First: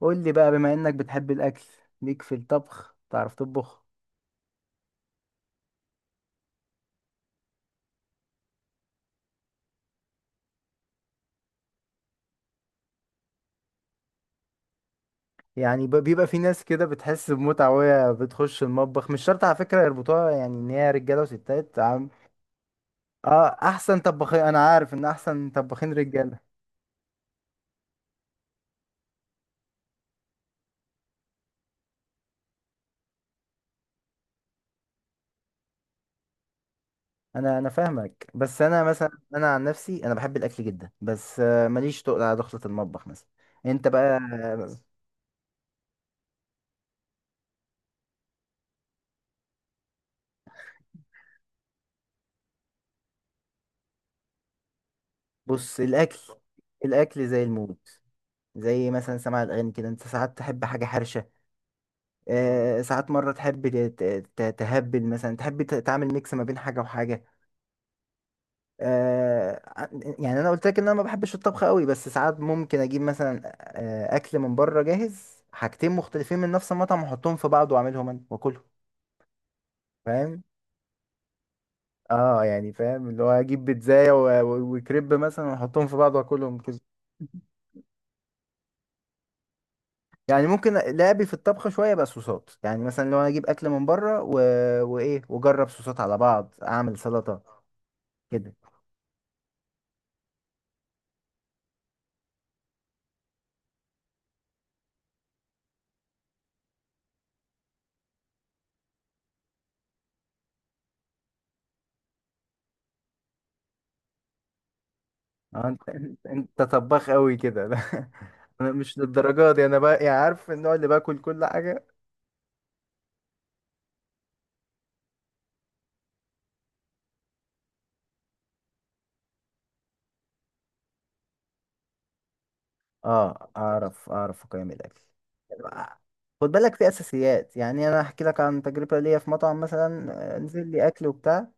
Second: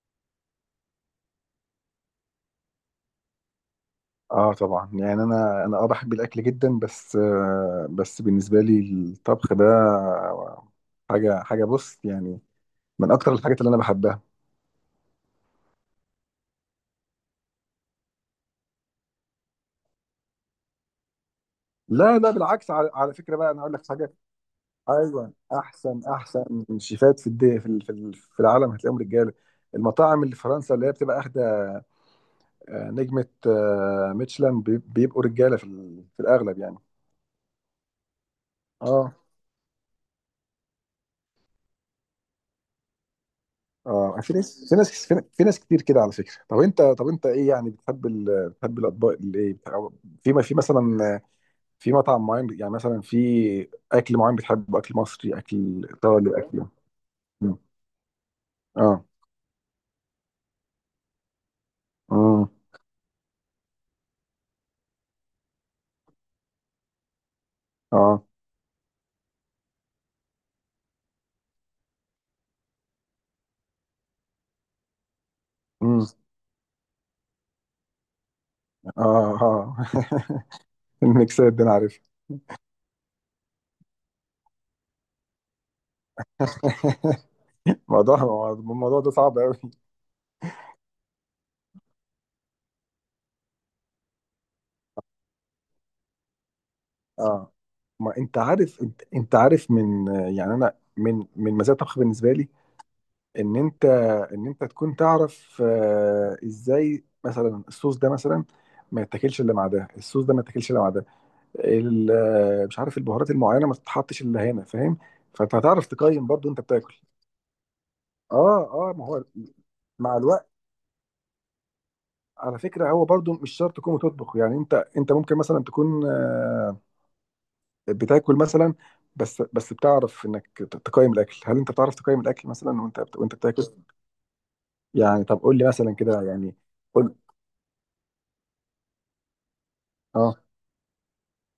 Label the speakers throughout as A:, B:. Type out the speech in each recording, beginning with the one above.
A: قول لي بقى، بما انك بتحب الاكل، ليك في الطبخ؟ تعرف تطبخ؟
B: اه، طبعا. يعني انا بحب الاكل جدا. بس بالنسبه لي الطبخ ده حاجه. بص، يعني من اكتر الحاجات اللي انا بحبها.
A: يعني بيبقى في ناس كده بتحس بمتعة وهي بتخش المطبخ، مش شرط على فكرة يربطوها يعني ان هي رجالة وستات، عم.
B: لا، لا، بالعكس. على فكره
A: اه،
B: بقى انا اقول لك
A: احسن
B: حاجه.
A: طباخين، انا عارف ان
B: ايوه،
A: احسن طباخين
B: احسن
A: رجالة.
B: احسن شيفات في الدي في ال- في ال- في العالم هتلاقيهم رجاله. المطاعم اللي في فرنسا اللي هي بتبقى اخده نجمه ميشلان، بيبقوا رجاله في الاغلب يعني.
A: انا فاهمك، بس انا مثلا
B: اه
A: انا عن نفسي انا بحب الاكل جدا، بس ماليش تقل على دخلة المطبخ مثلا. انت بقى
B: اه في ناس في ناس في في ناس كتير كده على فكره. طب انت ايه يعني؟ بتحب الاطباق اللي ايه أو ما في مثلا، في مطعم معين، يعني مثلا في اكل معين بتحبه، اكل مصري،
A: بص،
B: اكل
A: الاكل.
B: ايطالي، اكل.
A: الاكل زي
B: مم.
A: الموت، زي
B: اه.
A: مثلا سماع الاغاني كده، انت ساعات تحب حاجة حرشة.
B: امم.
A: ساعات مرة تحب تهبل مثلا، تحب تعمل ميكس ما بين حاجة وحاجة.
B: اه.
A: آه، ع- يعني أنا قلت لك إن أنا ما بحبش الطبخ قوي، بس ساعات ممكن أجيب مثلا أكل من بره جاهز، حاجتين
B: امم.
A: مختلفين من نفس المطعم وأحطهم في بعض وأعملهم أنا وأكلهم.
B: اه. اه.
A: فاهم؟
B: الميكسات دي انا عارفها.
A: اه، يعني فاهم، اللي هو اجيب بيتزاية وكريب مثلا واحطهم في بعض واكلهم كده.
B: الموضوع ده صعب قوي.
A: يعني ممكن لعبي في الطبخ شويه بقى، صوصات، يعني مثلا لو انا اجيب اكل من بره وايه، واجرب صوصات على بعض، اعمل سلطه
B: اه، ما انت
A: كده.
B: عارف. انت عارف من. يعني انا من مزايا الطبخ بالنسبه لي، ان انت ان انت تكون تعرف ازاي مثلا الصوص ده مثلا ما يتاكلش الا مع ده، الصوص ده ما يتاكلش الا مع ده. مش عارف، البهارات المعينه ما تتحطش الا هنا. فاهم؟ فانت هتعرف
A: انت انت
B: تقيم، برضو انت
A: أنت
B: بتاكل.
A: طباخ قوي كده؟ لا،
B: اه،
A: انا
B: اه،
A: مش
B: ما هو
A: للدرجه دي، انا بقى
B: مع
A: يعني
B: الوقت.
A: عارف النوع اللي باكل كل حاجه.
B: على فكره هو برضو مش شرط تكون بتطبخ، يعني انت ممكن مثلا تكون بتاكل مثلا. بس بتعرف انك تقيم الاكل. هل انت بتعرف تقيم الاكل مثلا وانت
A: اه،
B: بتاكل؟
A: اعرف اقيم الاكل.
B: يعني طب قول لي مثلا كده
A: خد
B: يعني.
A: بالك، في
B: قول.
A: اساسيات، يعني انا احكي لك عن تجربه ليا في مطعم مثلا،
B: اه.
A: نزل لي اكل وبتاع.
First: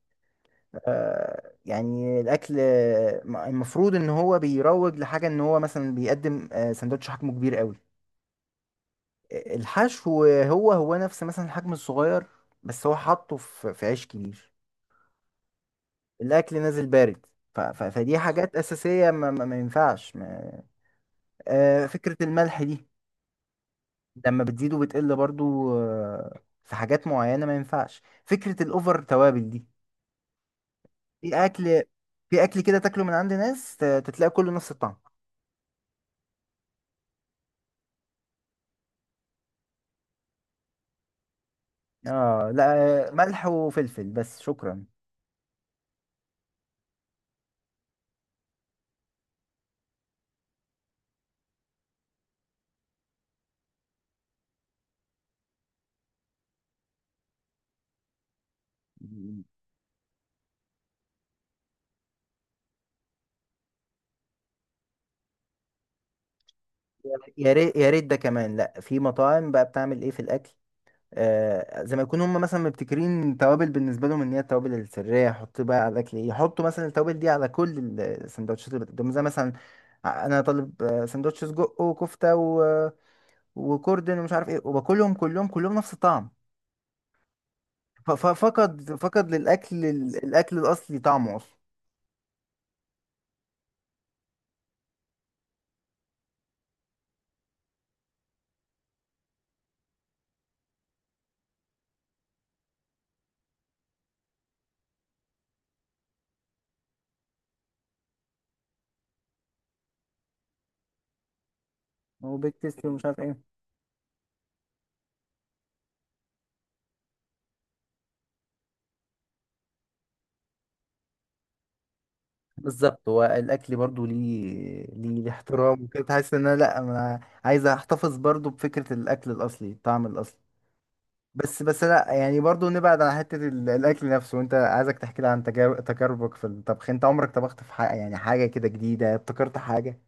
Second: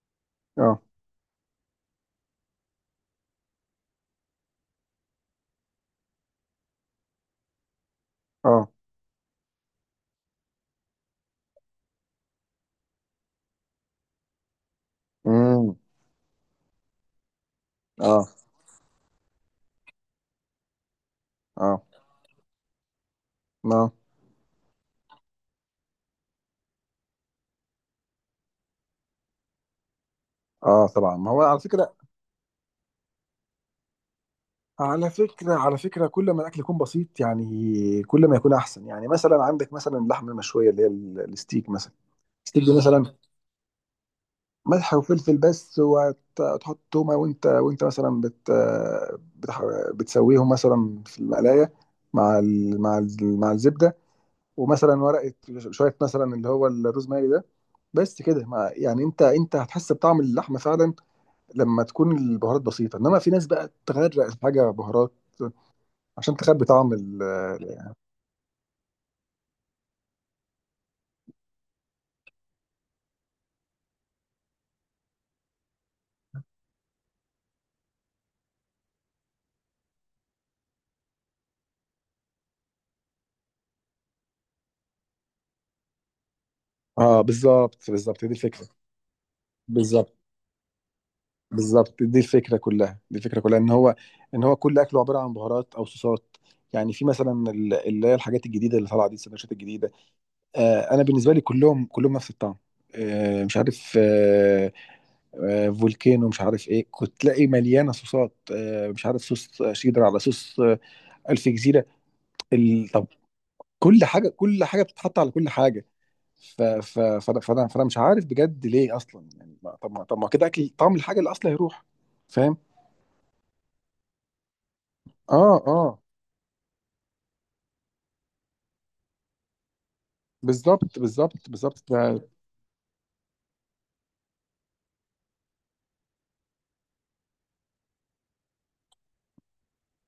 B: اه.
A: يعني الاكل، المفروض ان هو بيروج لحاجه، ان هو مثلا بيقدم سندوتش حجمه كبير قوي.
B: اه.
A: الحشو هو هو نفس مثلا الحجم الصغير، بس هو حاطه في في عيش كبير.
B: امم.
A: الاكل نازل بارد. فدي
B: اه.
A: حاجات اساسيه ما ينفعش ما...
B: اه.
A: فكره الملح دي
B: ما.
A: لما بتزيد وبتقل برضو، في حاجات معينه ما ينفعش، فكره الاوفر توابل دي.
B: اه، طبعا. ما
A: في
B: هو على
A: اكل
B: فكره،
A: في اكل كده تاكله من عند ناس، تتلاقي كله نفس الطعم.
B: كل ما الاكل يكون بسيط، يعني كل ما يكون احسن. يعني مثلا عندك مثلا اللحمه المشويه اللي هي الستيك مثلا.
A: اه،
B: الستيك
A: لا،
B: دي مثلا
A: ملح وفلفل بس، شكرا.
B: ملح وفلفل بس، وتحط تومه وانت مثلا بتسويهم مثلا في المقلايه مع الزبده، ومثلا ورقه شويه مثلا اللي هو الروزماري ده. بس كده. يعني انت هتحس بطعم اللحمه فعلا لما تكون البهارات بسيطه. انما في ناس بقى تغرق الحاجه بهارات عشان تخبي طعم
A: يا ريت، يا ريت ده كمان. لا، في مطاعم بقى بتعمل ايه في الاكل، زي ما يكونوا هم مثلا مبتكرين توابل بالنسبه لهم، ان هي التوابل السريه يحطوا بقى على الاكل، إيه، يحطوا مثلا التوابل دي على كل السندوتشات اللي قدامهم، زي مثلا انا طالب سندوتش سجق وكفته وكوردن ومش عارف ايه، وباكلهم كلهم كلهم نفس الطعم.
B: اه، بالظبط، بالظبط دي الفكره.
A: فقد للاكل
B: بالظبط،
A: الاكل الاصلي طعمه اصلا،
B: بالظبط دي الفكره كلها، دي الفكره كلها ان هو، ان هو كل اكله عباره عن بهارات او صوصات. يعني في مثلا اللي هي الحاجات الجديده اللي طالعه دي، السندوتشات الجديده. انا بالنسبه لي كلهم كلهم نفس الطعم. مش عارف فولكانو، مش عارف ايه، كنت تلاقي مليانه صوصات، مش عارف، صوص شيدر على صوص الف جزيره.
A: وبيك تيستي ومش
B: طب
A: عارف ايه.
B: كل حاجه كل حاجه بتتحط على كل حاجه. ف ف فانا فانا فانا مش عارف بجد ليه اصلا. يعني ما- طب ما طب ما كده اكل طعم الحاجه اللي اصلا هيروح. فاهم؟
A: بالظبط، هو الاكل برضو ليه
B: اه،
A: احترام
B: اه،
A: وكده، تحس ان انا، لا، انا عايز احتفظ برضو بفكره الاكل الاصلي، الطعم الاصلي.
B: بالظبط بالظبط
A: بس بس
B: بالظبط
A: لا، يعني برضو نبعد عن حتة الأكل نفسه. أنت عايزك تحكي لي عن تجاربك في الطبخ، أنت عمرك طبخت في حاجة، يعني حاجة كده جديدة ابتكرت حاجة؟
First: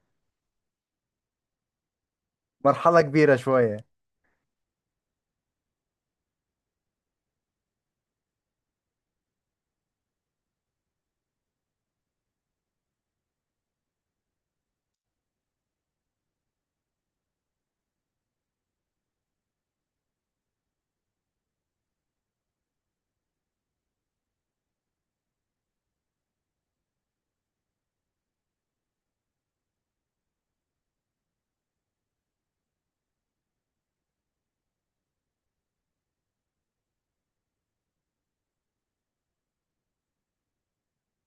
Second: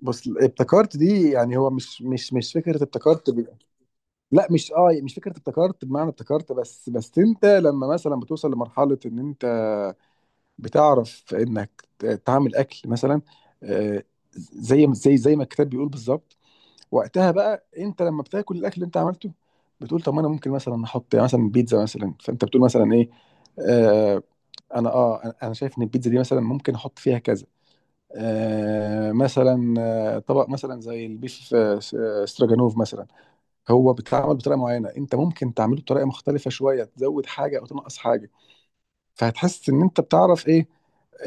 B: بص، ابتكرت دي يعني هو مش فكره
A: مرحلة
B: ابتكرت
A: كبيرة شوية.
B: لا، مش فكره ابتكرت بمعنى ابتكرت. بس انت لما مثلا بتوصل لمرحله ان انت بتعرف انك تعمل اكل مثلا، آه، زي ما الكتاب بيقول بالظبط. وقتها بقى انت لما بتاكل الاكل اللي انت عملته، بتقول طب ما انا ممكن مثلا احط، يعني مثلا بيتزا مثلا، فانت بتقول مثلا ايه؟ آه انا اه انا أنا شايف ان البيتزا دي مثلا ممكن احط فيها كذا. مثلا طبق مثلا زي البيف استراجانوف مثلا. هو بيتعمل بطريقه معينه، انت ممكن تعمله بطريقه مختلفه شويه، تزود حاجه او تنقص حاجه. فهتحس ان انت بتعرف ايه،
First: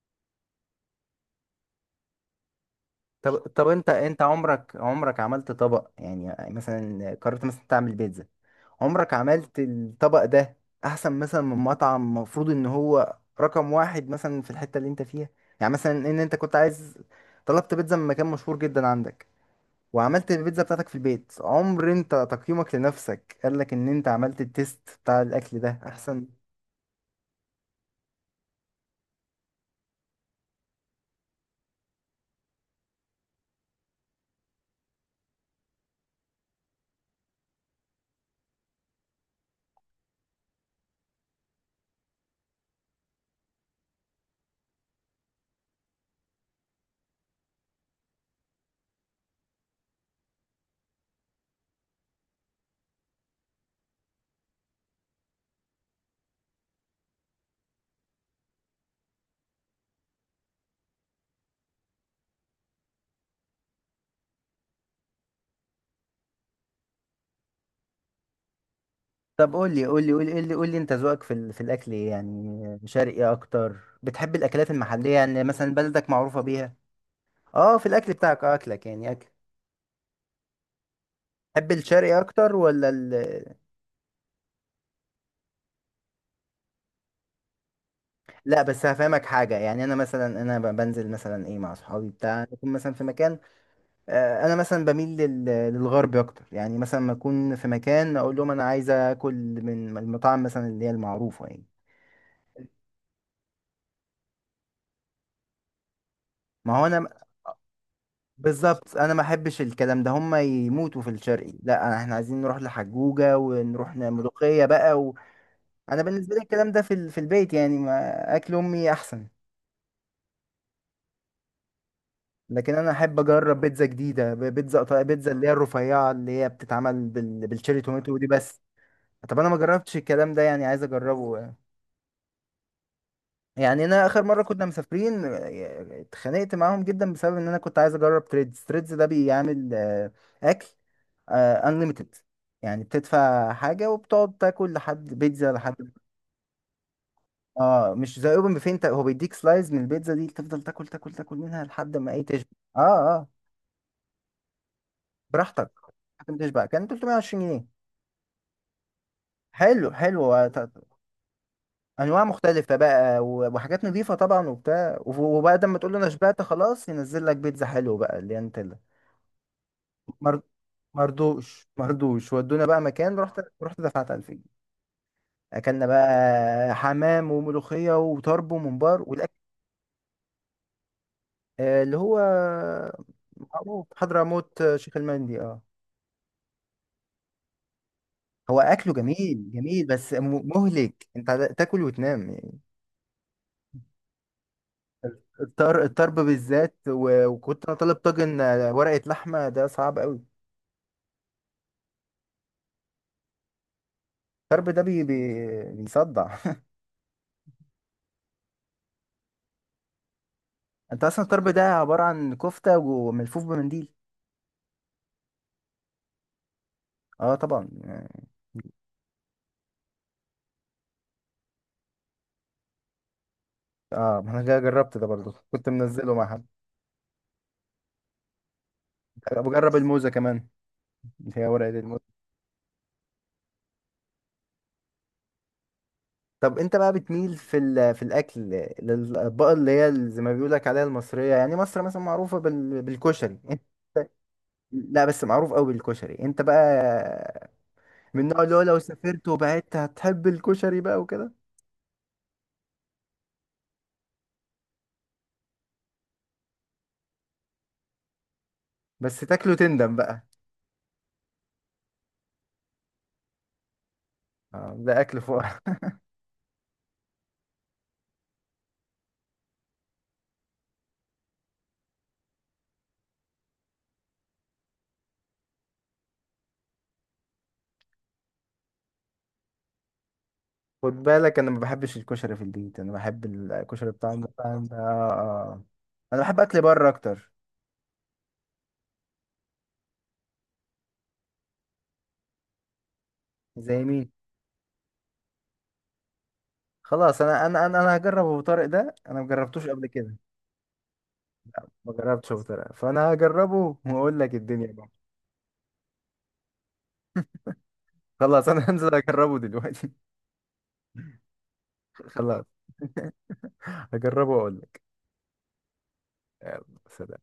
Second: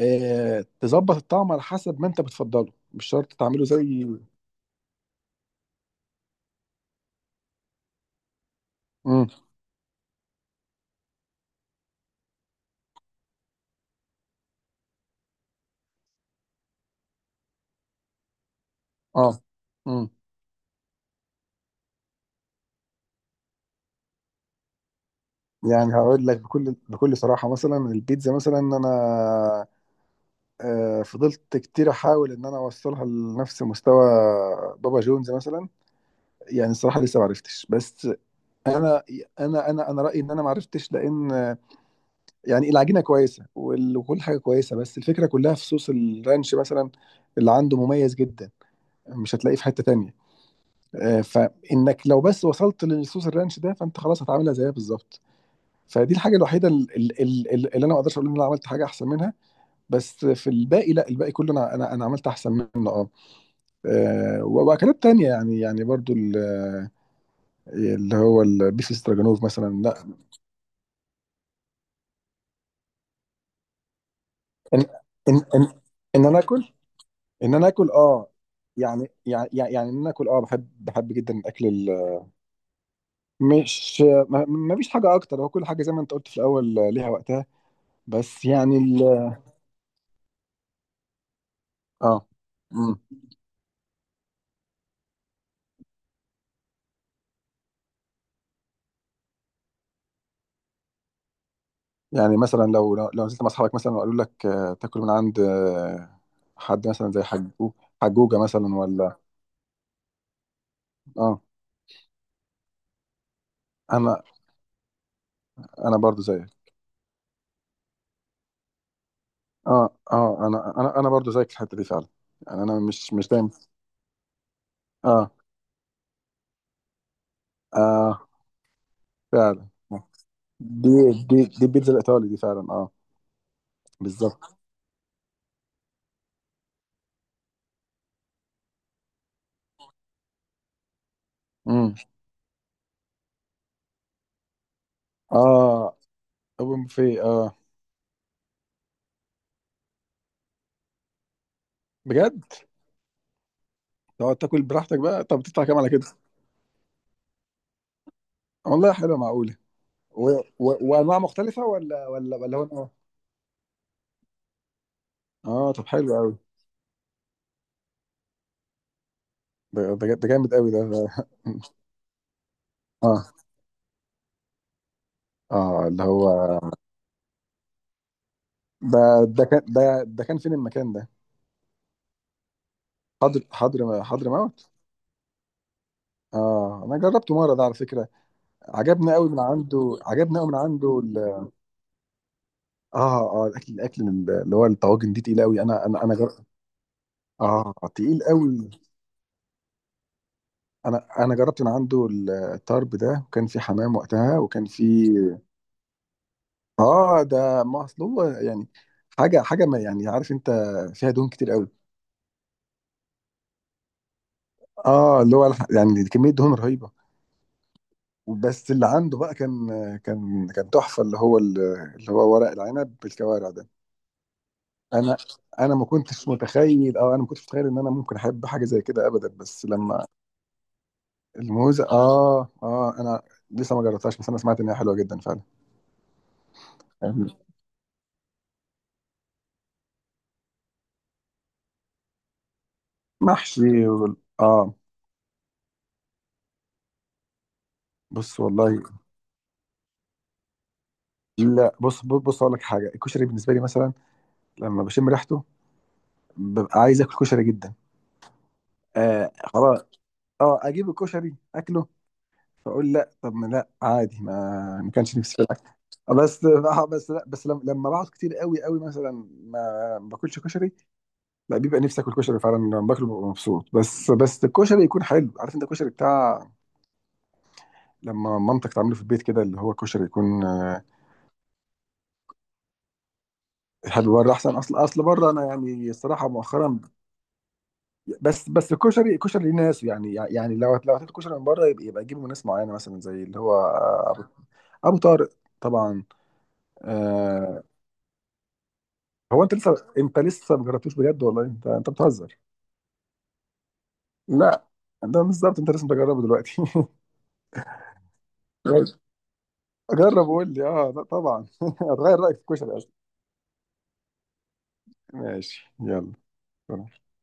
B: تظبط الطعم على حسب ما انت بتفضله، مش شرط
A: طب
B: تعمله
A: طب، أنت
B: زي.
A: أنت عمرك عملت طبق، يعني مثلا قررت مثلا تعمل بيتزا. عمرك
B: امم.
A: عملت الطبق ده أحسن مثلا من مطعم المفروض إن هو رقم واحد مثلا في الحتة اللي أنت فيها؟ يعني مثلا، إن أنت كنت عايز، طلبت بيتزا من مكان مشهور جدا عندك،
B: اه. امم.
A: وعملت البيتزا بتاعتك في البيت، عمر انت تقييمك لنفسك قال لك ان انت عملت التيست بتاع الاكل ده
B: يعني هقول
A: احسن؟
B: لك بكل صراحة. مثلا البيتزا مثلا انا فضلت كتير احاول ان انا اوصلها لنفس مستوى بابا جونز مثلا. يعني الصراحة لسه ما عرفتش، بس انا انا رأيي ان انا ما عرفتش، لان يعني العجينة كويسة وكل حاجة كويسة، بس الفكرة كلها في صوص الرانش مثلا اللي عنده، مميز جدا، مش هتلاقيه في حتة تانية. فانك لو بس وصلت للصوص الرانش ده، فانت خلاص هتعملها زيها بالظبط. فدي الحاجه الوحيده اللي انا ما اقدرش اقول ان انا عملت حاجه احسن منها. بس في الباقي، لا الباقي كله انا عملت احسن منه. اه واكلات تانية، يعني برضو اللي هو البيف استراجانوف
A: طب قول
B: مثلا.
A: لي، قول
B: لا.
A: لي، قول لي، قول لي، قول لي، انت ذوقك في في الاكل إيه؟ يعني شرقي اكتر، بتحب الاكلات
B: ان
A: المحليه،
B: ان
A: يعني
B: ان,
A: مثلا بلدك
B: إن انا
A: معروفه
B: اكل،
A: بيها؟
B: ان انا
A: اه، في
B: اكل
A: الاكل بتاعك، اكلك يعني
B: يعني
A: اكل،
B: يعني يعني ان انا اكل بحب جدا الاكل
A: تحب الشرقي اكتر ولا
B: مش، ما فيش حاجه اكتر، هو كل حاجه زي ما انت قلت في الاول ليها وقتها. بس
A: لا،
B: يعني
A: بس هفهمك حاجه، يعني انا مثلا، انا بنزل مثلا ايه مع اصحابي
B: اه.
A: بتاع، نكون
B: مم.
A: مثلا في مكان. انا مثلا بميل للغرب اكتر، يعني مثلا ما اكون في مكان اقول لهم انا عايز اكل من المطاعم مثلا اللي هي المعروفه يعني.
B: يعني مثلا لو نزلت مع اصحابك مثلا وقالوا لك تاكل من عند
A: ما هو
B: حد
A: انا
B: مثلا زي حجوج، حجوجة مثلا،
A: بالظبط، انا
B: ولا؟
A: ما احبش الكلام ده، هم يموتوا في
B: اه،
A: الشرقي، لا احنا عايزين نروح لحجوجه ونروح
B: انا
A: ملوخيه بقى
B: انا
A: انا
B: برضو
A: بالنسبه لي
B: زيك.
A: الكلام ده في في البيت، يعني ما اكل امي احسن.
B: اه، اه، انا برضو زيك في الحتة دي فعلا. يعني
A: لكن
B: انا
A: انا
B: مش
A: احب
B: مش دايما.
A: اجرب بيتزا جديده، بيتزا
B: اه،
A: بيتزا اللي هي الرفيعه اللي هي بتتعمل بالشيري توماتو دي
B: اه،
A: بس. طب انا ما
B: فعلا،
A: جربتش الكلام ده يعني، عايز
B: دي دي
A: اجربه.
B: دي البيتزا الايطالي دي فعلا. اه
A: يعني انا اخر مره
B: بالظبط.
A: كنا مسافرين، اتخانقت معاهم جدا، بسبب ان انا كنت عايز اجرب تريدز. تريدز ده بيعمل اكل
B: امم.
A: انليميتد، يعني بتدفع حاجه وبتقعد تاكل لحد بيتزا لحد.
B: اه. اوبن بوفيه. اه
A: اه، مش زي اوبن بوفيه، انت هو بيديك سلايز من البيتزا دي، تفضل تاكل تاكل تاكل منها لحد ما ايه
B: بجد؟
A: تشبع. اه، اه،
B: تقعد تاكل براحتك بقى. طب تدفع
A: براحتك
B: كام على كده؟
A: لحد ما تشبع. كان 320 جنيه.
B: والله حلوه، معقوله؟
A: حلو،
B: و...
A: حلو،
B: وانواع مختلفه ولا
A: انواع
B: ولا ولا
A: مختلفه
B: هو.
A: بقى وحاجات نظيفه طبعا وبتاع، وبعد
B: اه،
A: ما
B: طب
A: تقول له انا
B: حلو قوي.
A: شبعت خلاص، ينزل لك بيتزا حلو بقى اللي انت.
B: ده
A: مر...
B: جامد قوي
A: مردوش مردوش ودونا بقى مكان،
B: اه،
A: رحت دفعت 1000 جنيه. اكلنا
B: اه، اللي هو
A: بقى حمام وملوخيه وطرب
B: ده
A: وممبار والاكل
B: ده كان ده ده كان فين المكان ده؟
A: اللي هو معروف،
B: حضر
A: حضرموت،
B: موت.
A: شيخ المندي. اه.
B: اه انا جربته مره ده على فكره.
A: هو اكله جميل جميل، بس
B: عجبني قوي من عنده
A: مهلك انت تاكل وتنام يعني.
B: اه، اه، الاكل من اللي هو الطواجن دي تقيل قوي.
A: الطرب بالذات، وكنت
B: اه،
A: انا طالب
B: تقيل
A: طاجن
B: قوي.
A: ورقه لحمه، ده صعب قوي.
B: انا جربت من عنده الطرب ده، وكان في حمام وقتها وكان
A: الطرب ده
B: في
A: بيصدع.
B: اه، ده ما اصل هو يعني حاجه، ما يعني، عارف انت،
A: انت
B: فيها
A: اصلا
B: دهون
A: الطرب
B: كتير
A: ده
B: قوي.
A: عباره عن كفته وملفوف بمنديل.
B: اه، اللي هو يعني كميه دهون رهيبه.
A: اه، طبعا.
B: بس اللي عنده بقى كان، كان تحفه اللي هو ورق العنب بالكوارع ده.
A: اه، ما انا جربت ده
B: انا،
A: برضو، كنت
B: انا ما
A: منزله مع
B: كنتش
A: حد.
B: متخيل اه انا ما كنتش متخيل ان انا ممكن احب حاجه زي كده ابدا، بس
A: بجرب
B: لما
A: الموزه كمان اللي هي ورقه
B: الموزه.
A: الموزه.
B: اه، اه، انا لسه ما جربتهاش، بس انا سمعت ان هي حلوه جدا فعلا.
A: طب انت بقى بتميل في في الاكل للاطباق اللي هي زي ما بيقول لك عليها المصريه، يعني مصر مثلا معروفه بالكشري.
B: محشي
A: لا بس معروف قوي بالكشري. انت بقى من
B: بص
A: النوع اللي هو لو
B: والله.
A: سافرت وبعدت هتحب الكشري بقى وكده؟
B: لا، بص اقول لك حاجه. الكشري بالنسبه لي مثلا لما بشم ريحته ببقى عايز اكل كشري جدا.
A: بس تاكله
B: خلاص.
A: تندم بقى.
B: اه، اجيب الكشري اكله، فاقول لا. طب ما لا، عادي، ما
A: ده
B: كانش
A: اكل
B: نفسي في
A: فوق.
B: الاكل. بس لا، بس لما بقعد كتير قوي قوي مثلا ما باكلش كشري، لا بيبقى نفسي اكل كشري فعلا. لما باكله ببقى مبسوط، بس الكشري يكون حلو. عارف انت الكشري بتاع لما مامتك تعمله في البيت كده، اللي هو كشري يكون
A: خد بالك انا ما بحبش الكشري في البيت، انا بحب الكشري
B: حلو
A: بتاع
B: بره احسن.
A: المطاعم
B: اصل
A: ده.
B: اصل
A: آه.
B: بره انا
A: آه.
B: يعني
A: انا
B: الصراحه
A: بحب اكل
B: مؤخرا،
A: بره اكتر.
B: بس الكشري ليه ناس. يعني لو هتاكل كشري من بره يبقى، تجيبه من ناس معينه، مثلا زي اللي هو
A: زي مين؟
B: ابو، أبو طارق. طبعا.
A: خلاص، انا
B: آه،
A: انا انا انا هجرب ابو طارق ده، انا
B: هو انت
A: مجربتوش
B: لسه
A: قبل كده.
B: انت لسه ما جربتوش؟ بجد والله؟ انت
A: ما جربتش
B: بتهزر.
A: ابو طارق، فانا هجربه واقول لك
B: لا،
A: الدنيا بقى.
B: ده بالظبط انت لازم تجربه دلوقتي.
A: خلاص، انا
B: جرب.
A: هنزل اجربه دلوقتي.
B: جرب وقول لي. طبعا هتغير رايك في
A: خلاص،
B: الكشري اصلا.
A: هجربه واقول لك.
B: ماشي، يلا.
A: يلا، سلام.